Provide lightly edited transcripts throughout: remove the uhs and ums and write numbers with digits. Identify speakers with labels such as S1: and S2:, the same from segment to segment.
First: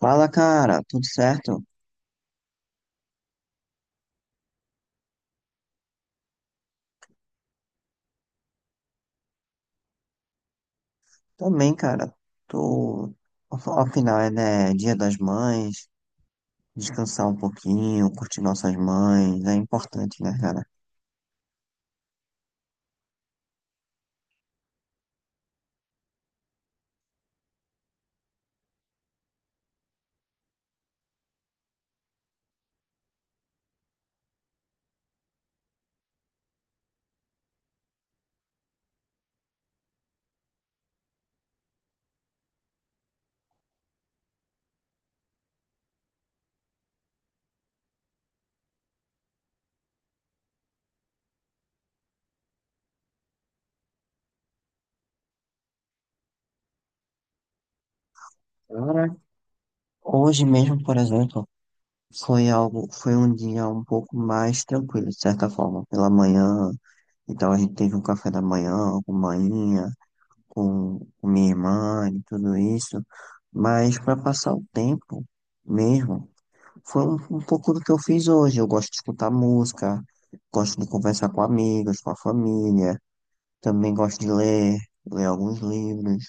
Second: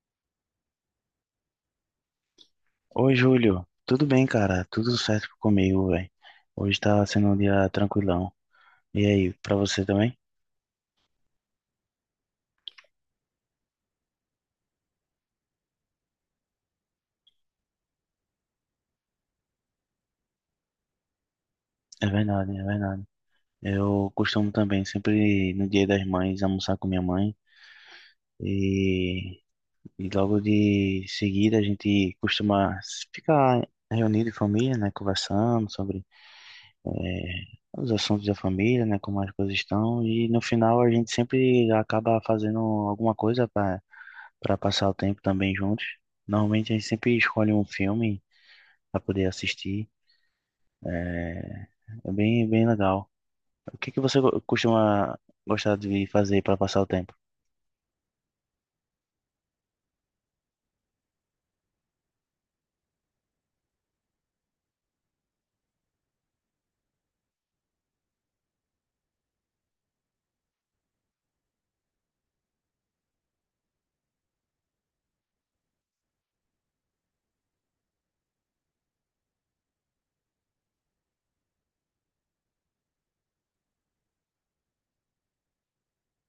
S1: Fala, cara, tudo certo?
S2: Oi, Júlio. Tudo bem, cara? Tudo certo comigo, velho. Hoje tá sendo um dia tranquilão. E aí, pra você também?
S1: Também, cara. Tô. Afinal, é, né, Dia das Mães, descansar um pouquinho, curtir nossas mães, é importante, né, cara?
S2: É verdade, é verdade. Eu costumo também, sempre no Dia das Mães, almoçar com minha mãe. E, e logo de seguida a gente costuma ficar reunido em família, né? Conversando sobre eh, os assuntos da família, né? Como as coisas estão. E no final a gente sempre acaba fazendo alguma coisa, para passar o tempo também juntos. Normalmente a gente sempre escolhe um filme para poder assistir. É, é bem, bem legal. O que que você costuma gostar de fazer para passar o tempo?
S1: Cara, hoje mesmo, por exemplo, foi um dia um pouco mais tranquilo, de certa forma. Pela manhã, então a gente teve um café da manhã com manhinha, com minha irmã e tudo isso. Mas para passar o tempo mesmo, foi um pouco do que eu fiz hoje. Eu gosto de escutar música, gosto de conversar com amigos, com a família. Também gosto de ler alguns livros,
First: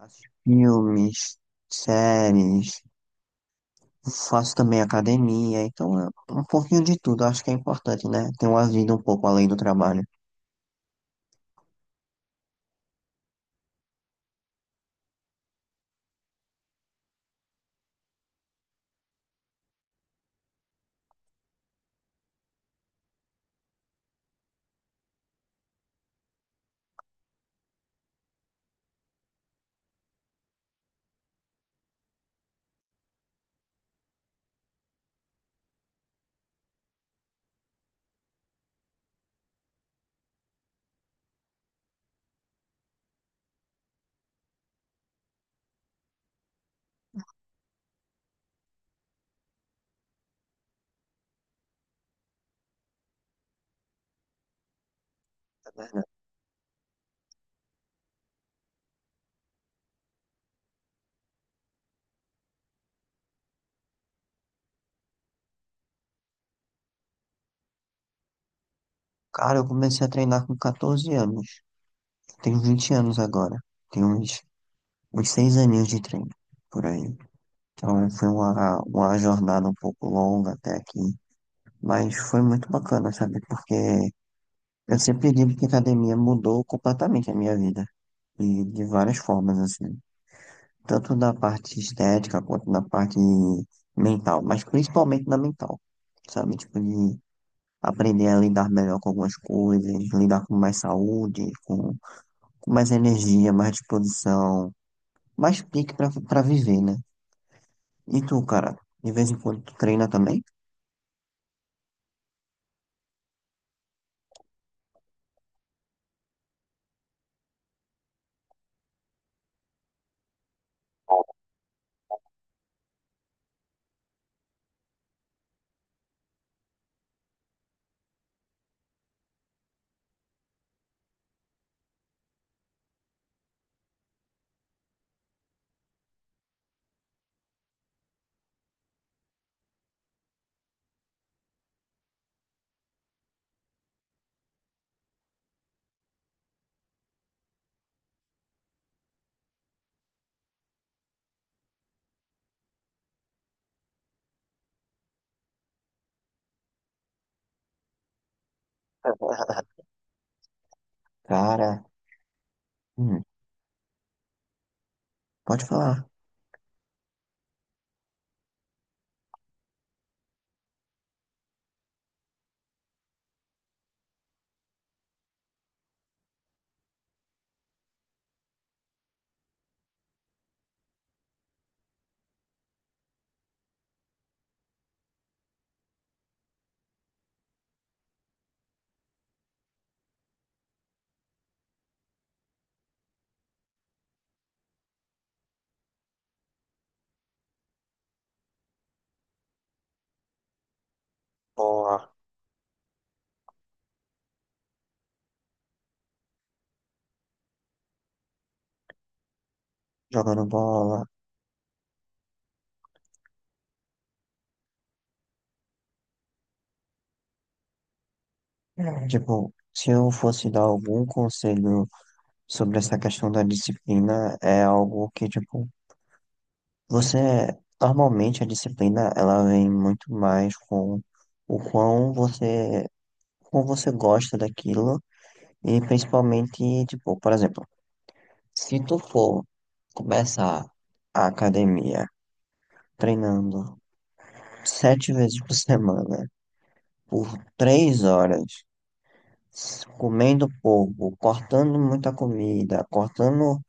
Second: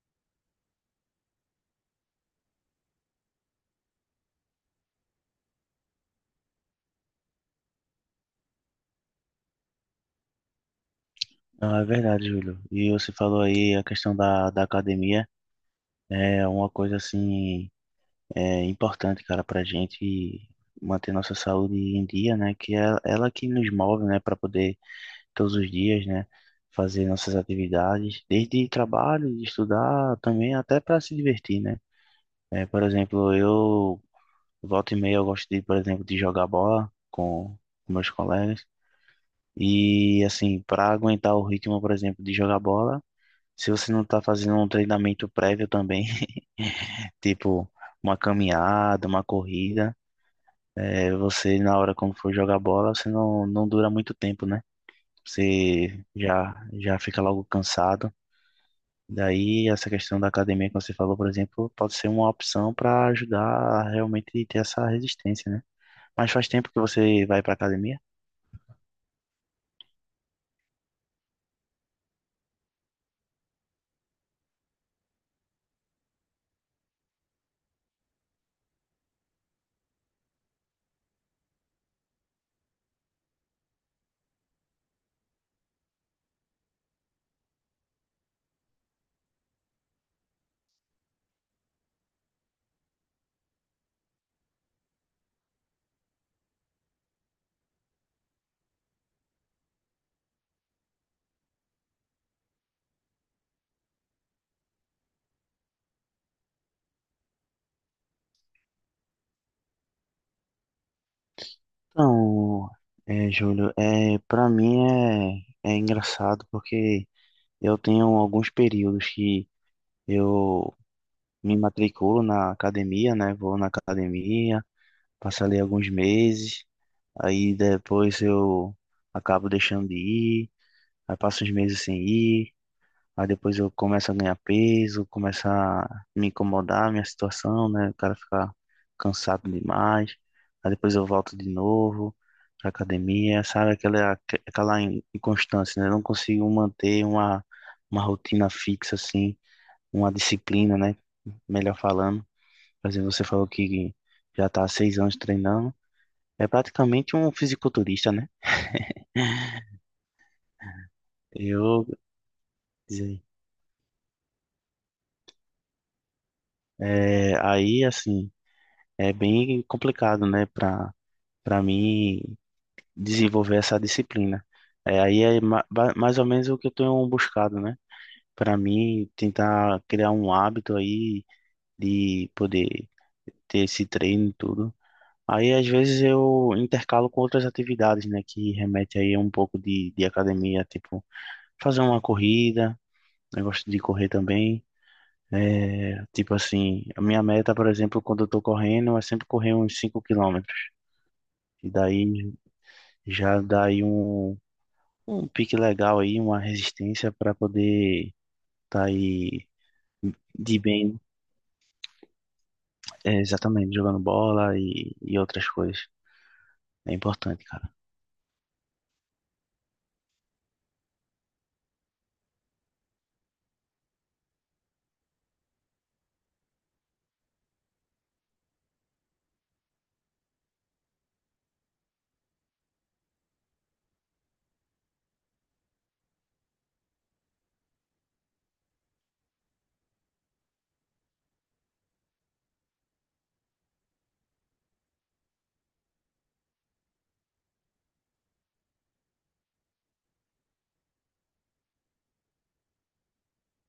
S1: assistir filmes, séries. Faço também academia. Então, é um pouquinho de tudo. Acho que é importante, né? Ter uma vida um pouco além do trabalho.
S2: Ah, é verdade, Júlio. E você falou aí a questão da academia. É uma coisa assim é importante, cara, para gente manter nossa saúde em dia, né? Que é ela que nos move, né? Para poder todos os dias, né? Fazer nossas atividades, desde trabalho, de estudar, também até para se divertir, né? É, por exemplo, eu volta e meia eu gosto de, por exemplo, de jogar bola com meus colegas. E assim, para aguentar o ritmo, por exemplo, de jogar bola, se você não tá fazendo um treinamento prévio também, tipo uma caminhada, uma corrida, é, você na hora quando for jogar bola, você não dura muito tempo, né?
S1: É
S2: Você
S1: verdade.
S2: já já fica logo cansado. Daí, essa questão da academia que você falou, por exemplo, pode ser uma opção para ajudar a realmente ter essa resistência, né? Mas faz tempo que você vai para academia?
S1: Cara, eu comecei a treinar com 14 anos. Tenho 20 anos agora. Tenho uns 6 aninhos de treino, por aí. Então, foi uma jornada um pouco longa até aqui. Mas foi muito bacana, sabe? Porque eu sempre digo que a academia mudou completamente a minha vida. E de várias formas, assim. Tanto na parte estética quanto na parte mental. Mas principalmente na mental. Sabe? Tipo, de aprender a lidar melhor com algumas coisas, lidar com mais saúde, com mais energia, mais disposição, mais pique pra viver, né? E tu, cara, de vez em quando tu treina também?
S2: Então, é, Júlio, é, para mim é engraçado porque eu tenho alguns períodos que eu me matriculo na academia, né? Vou na academia, passo ali alguns meses, aí depois eu acabo deixando de ir, aí passo uns meses sem ir. Aí depois eu começo a ganhar peso, começa a me incomodar a minha situação, né? O cara fica cansado demais. Aí depois eu volto de novo pra academia, sabe? Aquela inconstância, né? Eu não consigo manter uma rotina fixa, assim, uma disciplina, né? Melhor falando. Por exemplo, você falou que já tá há 6 anos treinando. É praticamente um fisiculturista, né?
S1: Cara,
S2: Eu, dizer,
S1: hum, pode falar.
S2: é, aí, assim, é bem complicado, né? para mim desenvolver essa disciplina. É, aí é mais ou menos o que eu tenho buscado, né? Para mim tentar criar um hábito aí de poder ter esse treino e tudo. Aí às vezes eu intercalo com outras atividades, né? Que remete aí a um pouco de academia, tipo fazer uma corrida, eu gosto de correr também. É, tipo assim, a minha meta, por exemplo, quando eu tô correndo, é sempre correr uns 5 quilômetros. E
S1: Boa.
S2: daí já dá aí um pique legal aí, uma resistência para poder estar tá aí
S1: Jogando
S2: de bem,
S1: bola.
S2: é, exatamente, jogando bola e outras coisas. É importante, cara.
S1: É. Tipo, se eu fosse dar algum conselho sobre essa questão da disciplina, é algo que, tipo, você. Normalmente a disciplina ela vem muito mais com o quão você, como você gosta daquilo e principalmente, tipo, por exemplo, se tu for começar a academia treinando 7 vezes por semana por 3 horas comendo pouco, cortando muita comida, cortando,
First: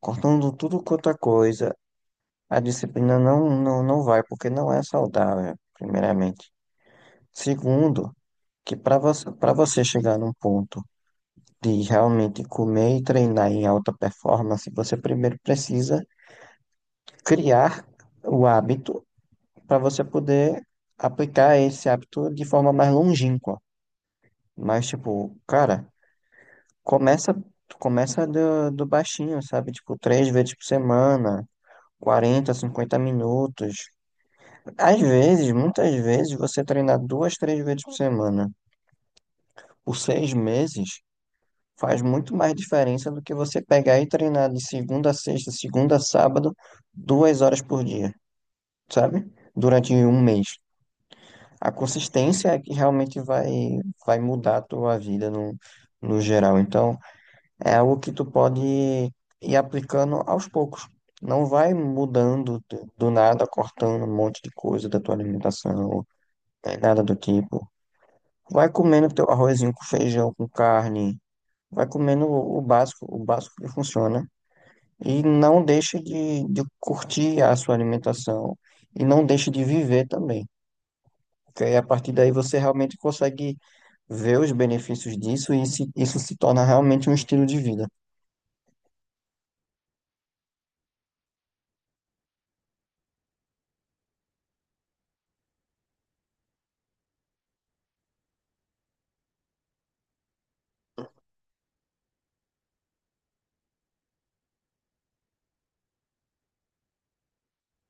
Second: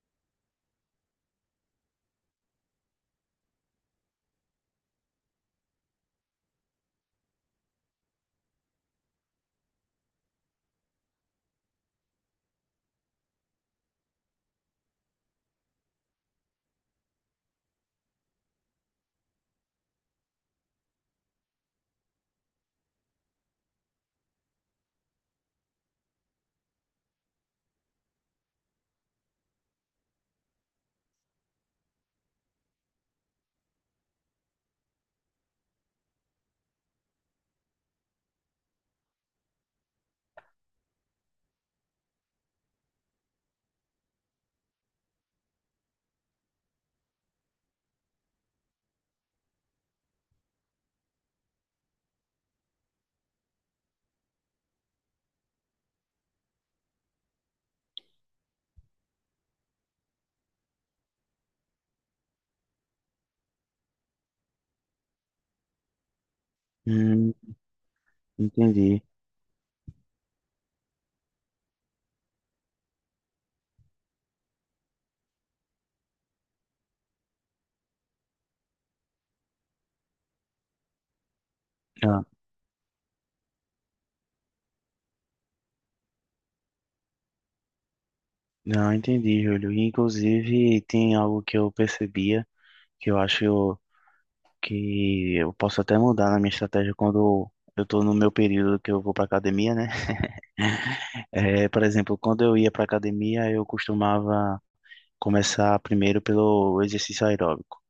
S1: cortando tudo quanto é coisa, a disciplina não, não, não vai, porque não é saudável, primeiramente. Segundo, que para você chegar num ponto de realmente comer e treinar em alta performance, você primeiro precisa criar o hábito para você poder aplicar esse hábito de forma mais longínqua. Mas, tipo, cara. Começa, começa do baixinho, sabe? Tipo, 3 vezes por semana, 40, 50 minutos. Às vezes, muitas vezes, você treinar duas, três vezes por semana por 6 meses faz muito mais diferença do que você pegar e treinar de segunda a sexta, segunda a sábado, 2 horas por dia, sabe? Durante um mês. A consistência é que realmente vai mudar a tua vida no geral. Então, é algo que tu pode ir aplicando aos poucos. Não vai mudando do nada, cortando um monte de coisa da tua alimentação, né, nada do
S2: Hum,
S1: tipo. Vai
S2: Entendi.
S1: comendo teu arrozinho com feijão, com carne. Vai comendo o básico, o básico que funciona. E não deixe de curtir a sua alimentação. E não deixe de viver também. Porque aí, a partir
S2: Não,
S1: daí você realmente consegue ver os benefícios disso e isso se torna realmente um estilo de vida.
S2: não, entendi, Júlio. E, inclusive, tem algo que eu percebia que eu acho que eu posso até mudar na minha estratégia quando eu tô no meu período que eu vou pra academia, né? É, por exemplo, quando eu ia pra academia, eu costumava começar primeiro pelo exercício aeróbico.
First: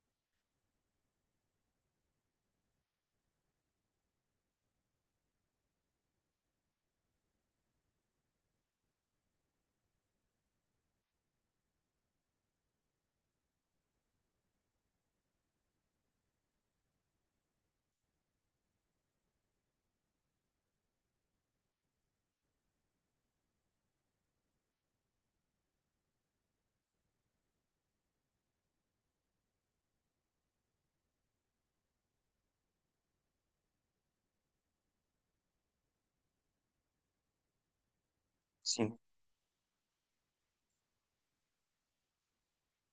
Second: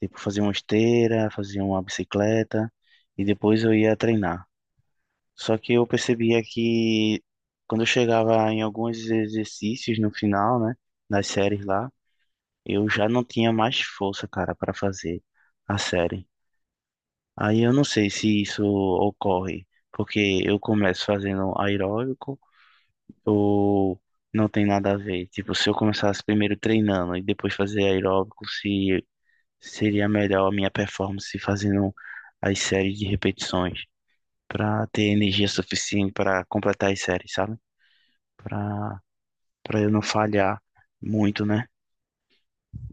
S2: Tipo, fazia uma esteira, fazia uma bicicleta e depois eu ia treinar. Só que eu percebia que quando eu chegava em alguns exercícios no final, né, das séries lá, eu já não tinha mais força, cara, para fazer a série. Aí eu não sei se isso ocorre, porque eu começo fazendo aeróbico ou não tem nada a ver. Tipo, se eu começasse primeiro treinando e depois fazer aeróbico, se seria melhor a minha performance fazendo as séries de repetições para ter energia suficiente para completar as séries, sabe?
S1: Sim.
S2: Para para eu não falhar muito, né?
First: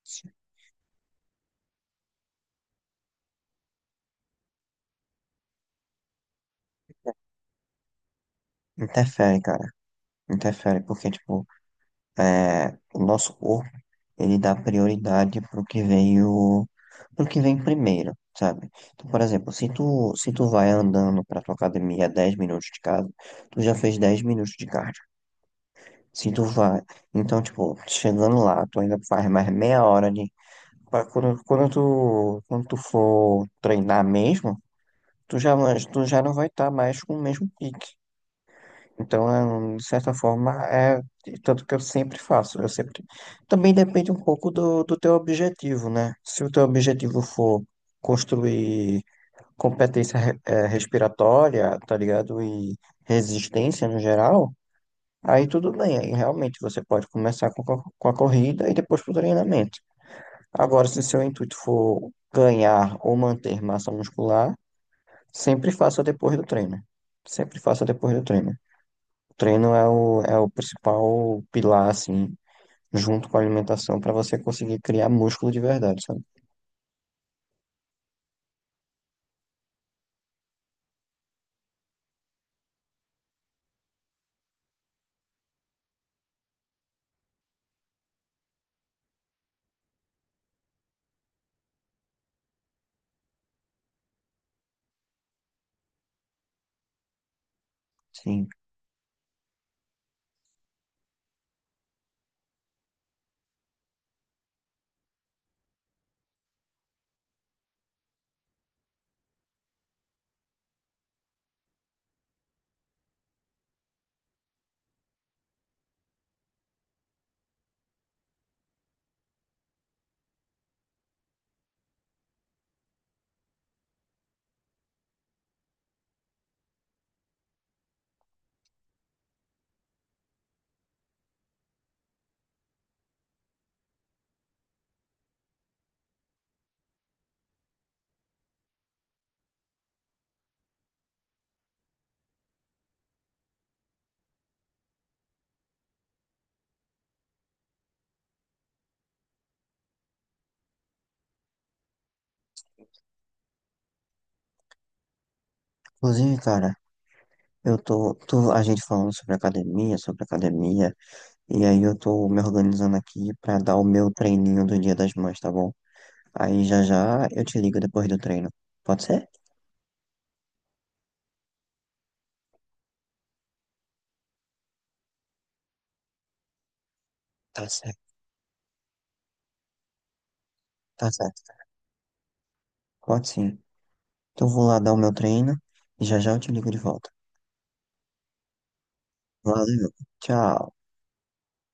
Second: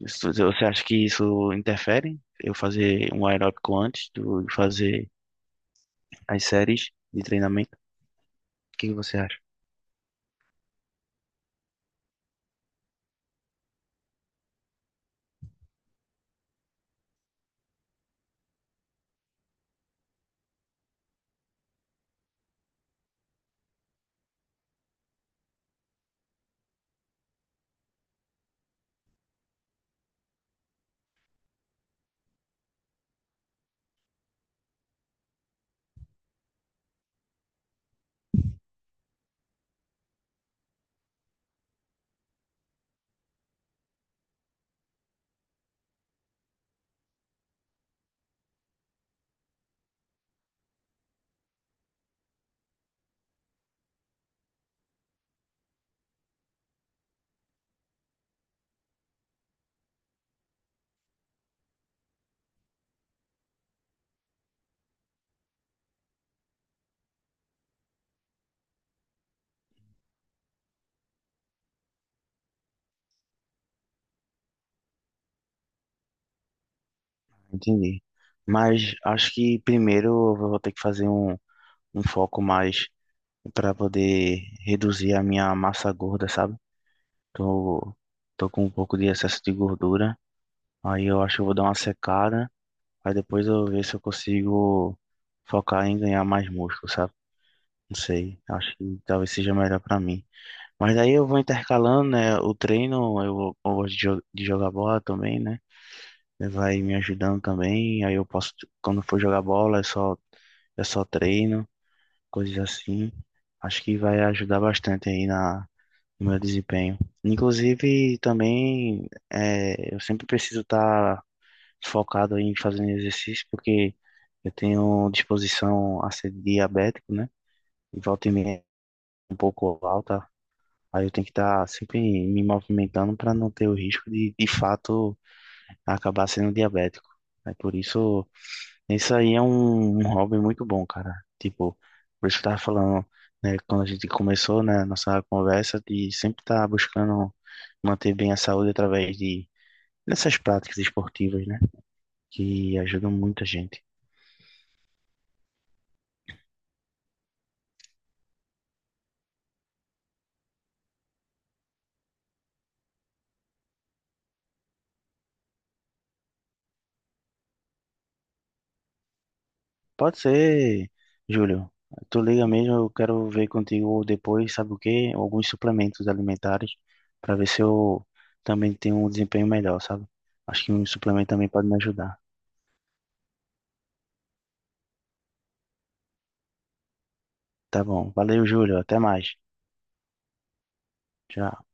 S2: Você acha que isso interfere? Eu fazer um aeróbico antes do fazer as séries de treinamento? O que que você acha?
S1: Interfere, cara. Interfere, porque, tipo, é, o nosso corpo, ele dá prioridade pro que veio, pro que vem primeiro, sabe? Então, por exemplo, se tu vai andando pra tua academia 10 minutos de casa, tu já fez 10 minutos de cardio. Se tu vai, então, tipo, chegando lá, tu ainda faz mais meia hora de, pra quando tu for treinar mesmo, tu já, tu já não vai estar mais com o mesmo pique. Então, é, de certa forma, é tanto que eu sempre faço. Eu sempre. Também depende um pouco do teu objetivo, né? Se o teu objetivo for construir competência respiratória, tá ligado? E resistência no geral, aí tudo bem. Aí realmente você pode começar com a corrida e depois com o treinamento. Agora, se seu intuito for ganhar ou manter massa muscular, sempre faça depois do treino. Sempre faça depois do treino. Treino é o principal pilar, assim, junto com a alimentação, para você conseguir criar músculo de verdade, sabe?
S2: Entendi. Mas acho que primeiro eu vou ter que fazer um foco mais para poder reduzir a minha massa gorda, sabe? Tô, tô com um pouco de excesso de gordura. Aí eu acho que eu vou dar uma secada. Aí depois eu ver se eu consigo focar em ganhar mais músculo, sabe? Não sei.
S1: Sim.
S2: Acho que talvez seja melhor pra mim. Mas daí eu vou intercalando, né? O treino, eu gosto de jogar bola também, né? Vai me ajudando também. Aí eu posso, quando for jogar bola, é só treino, coisas assim. Acho que vai ajudar bastante aí na no meu desempenho. Inclusive, também é, eu sempre preciso estar focado em fazer exercício, porque eu tenho disposição a ser diabético, né? E volta e meia é um pouco alta. Aí eu tenho que estar sempre me movimentando para não ter o risco de fato, acabar sendo diabético. É por isso aí é um hobby muito bom, cara. Tipo, por isso que eu tava falando, né, quando a gente começou, né, nossa conversa, de sempre estar buscando manter bem a saúde através de dessas práticas esportivas, né, que ajudam muita gente.
S1: Inclusive, cara, eu tô a gente falando sobre academia, e aí eu tô me organizando aqui pra dar o meu treininho do Dia das Mães, tá bom? Aí já já eu te ligo depois do treino. Pode ser?
S2: Pode ser, Júlio, tu liga mesmo, eu quero ver contigo depois, sabe o quê? Alguns suplementos alimentares, para ver se
S1: Tá
S2: eu
S1: certo,
S2: também tenho um desempenho melhor, sabe? Acho que um
S1: tá
S2: suplemento também
S1: certo.
S2: pode me ajudar.
S1: Pode sim. Então eu vou lá dar o meu treino e já já eu te ligo de volta.
S2: Tá bom. Valeu, Júlio. Até mais.
S1: Valeu, tchau.
S2: Tchau.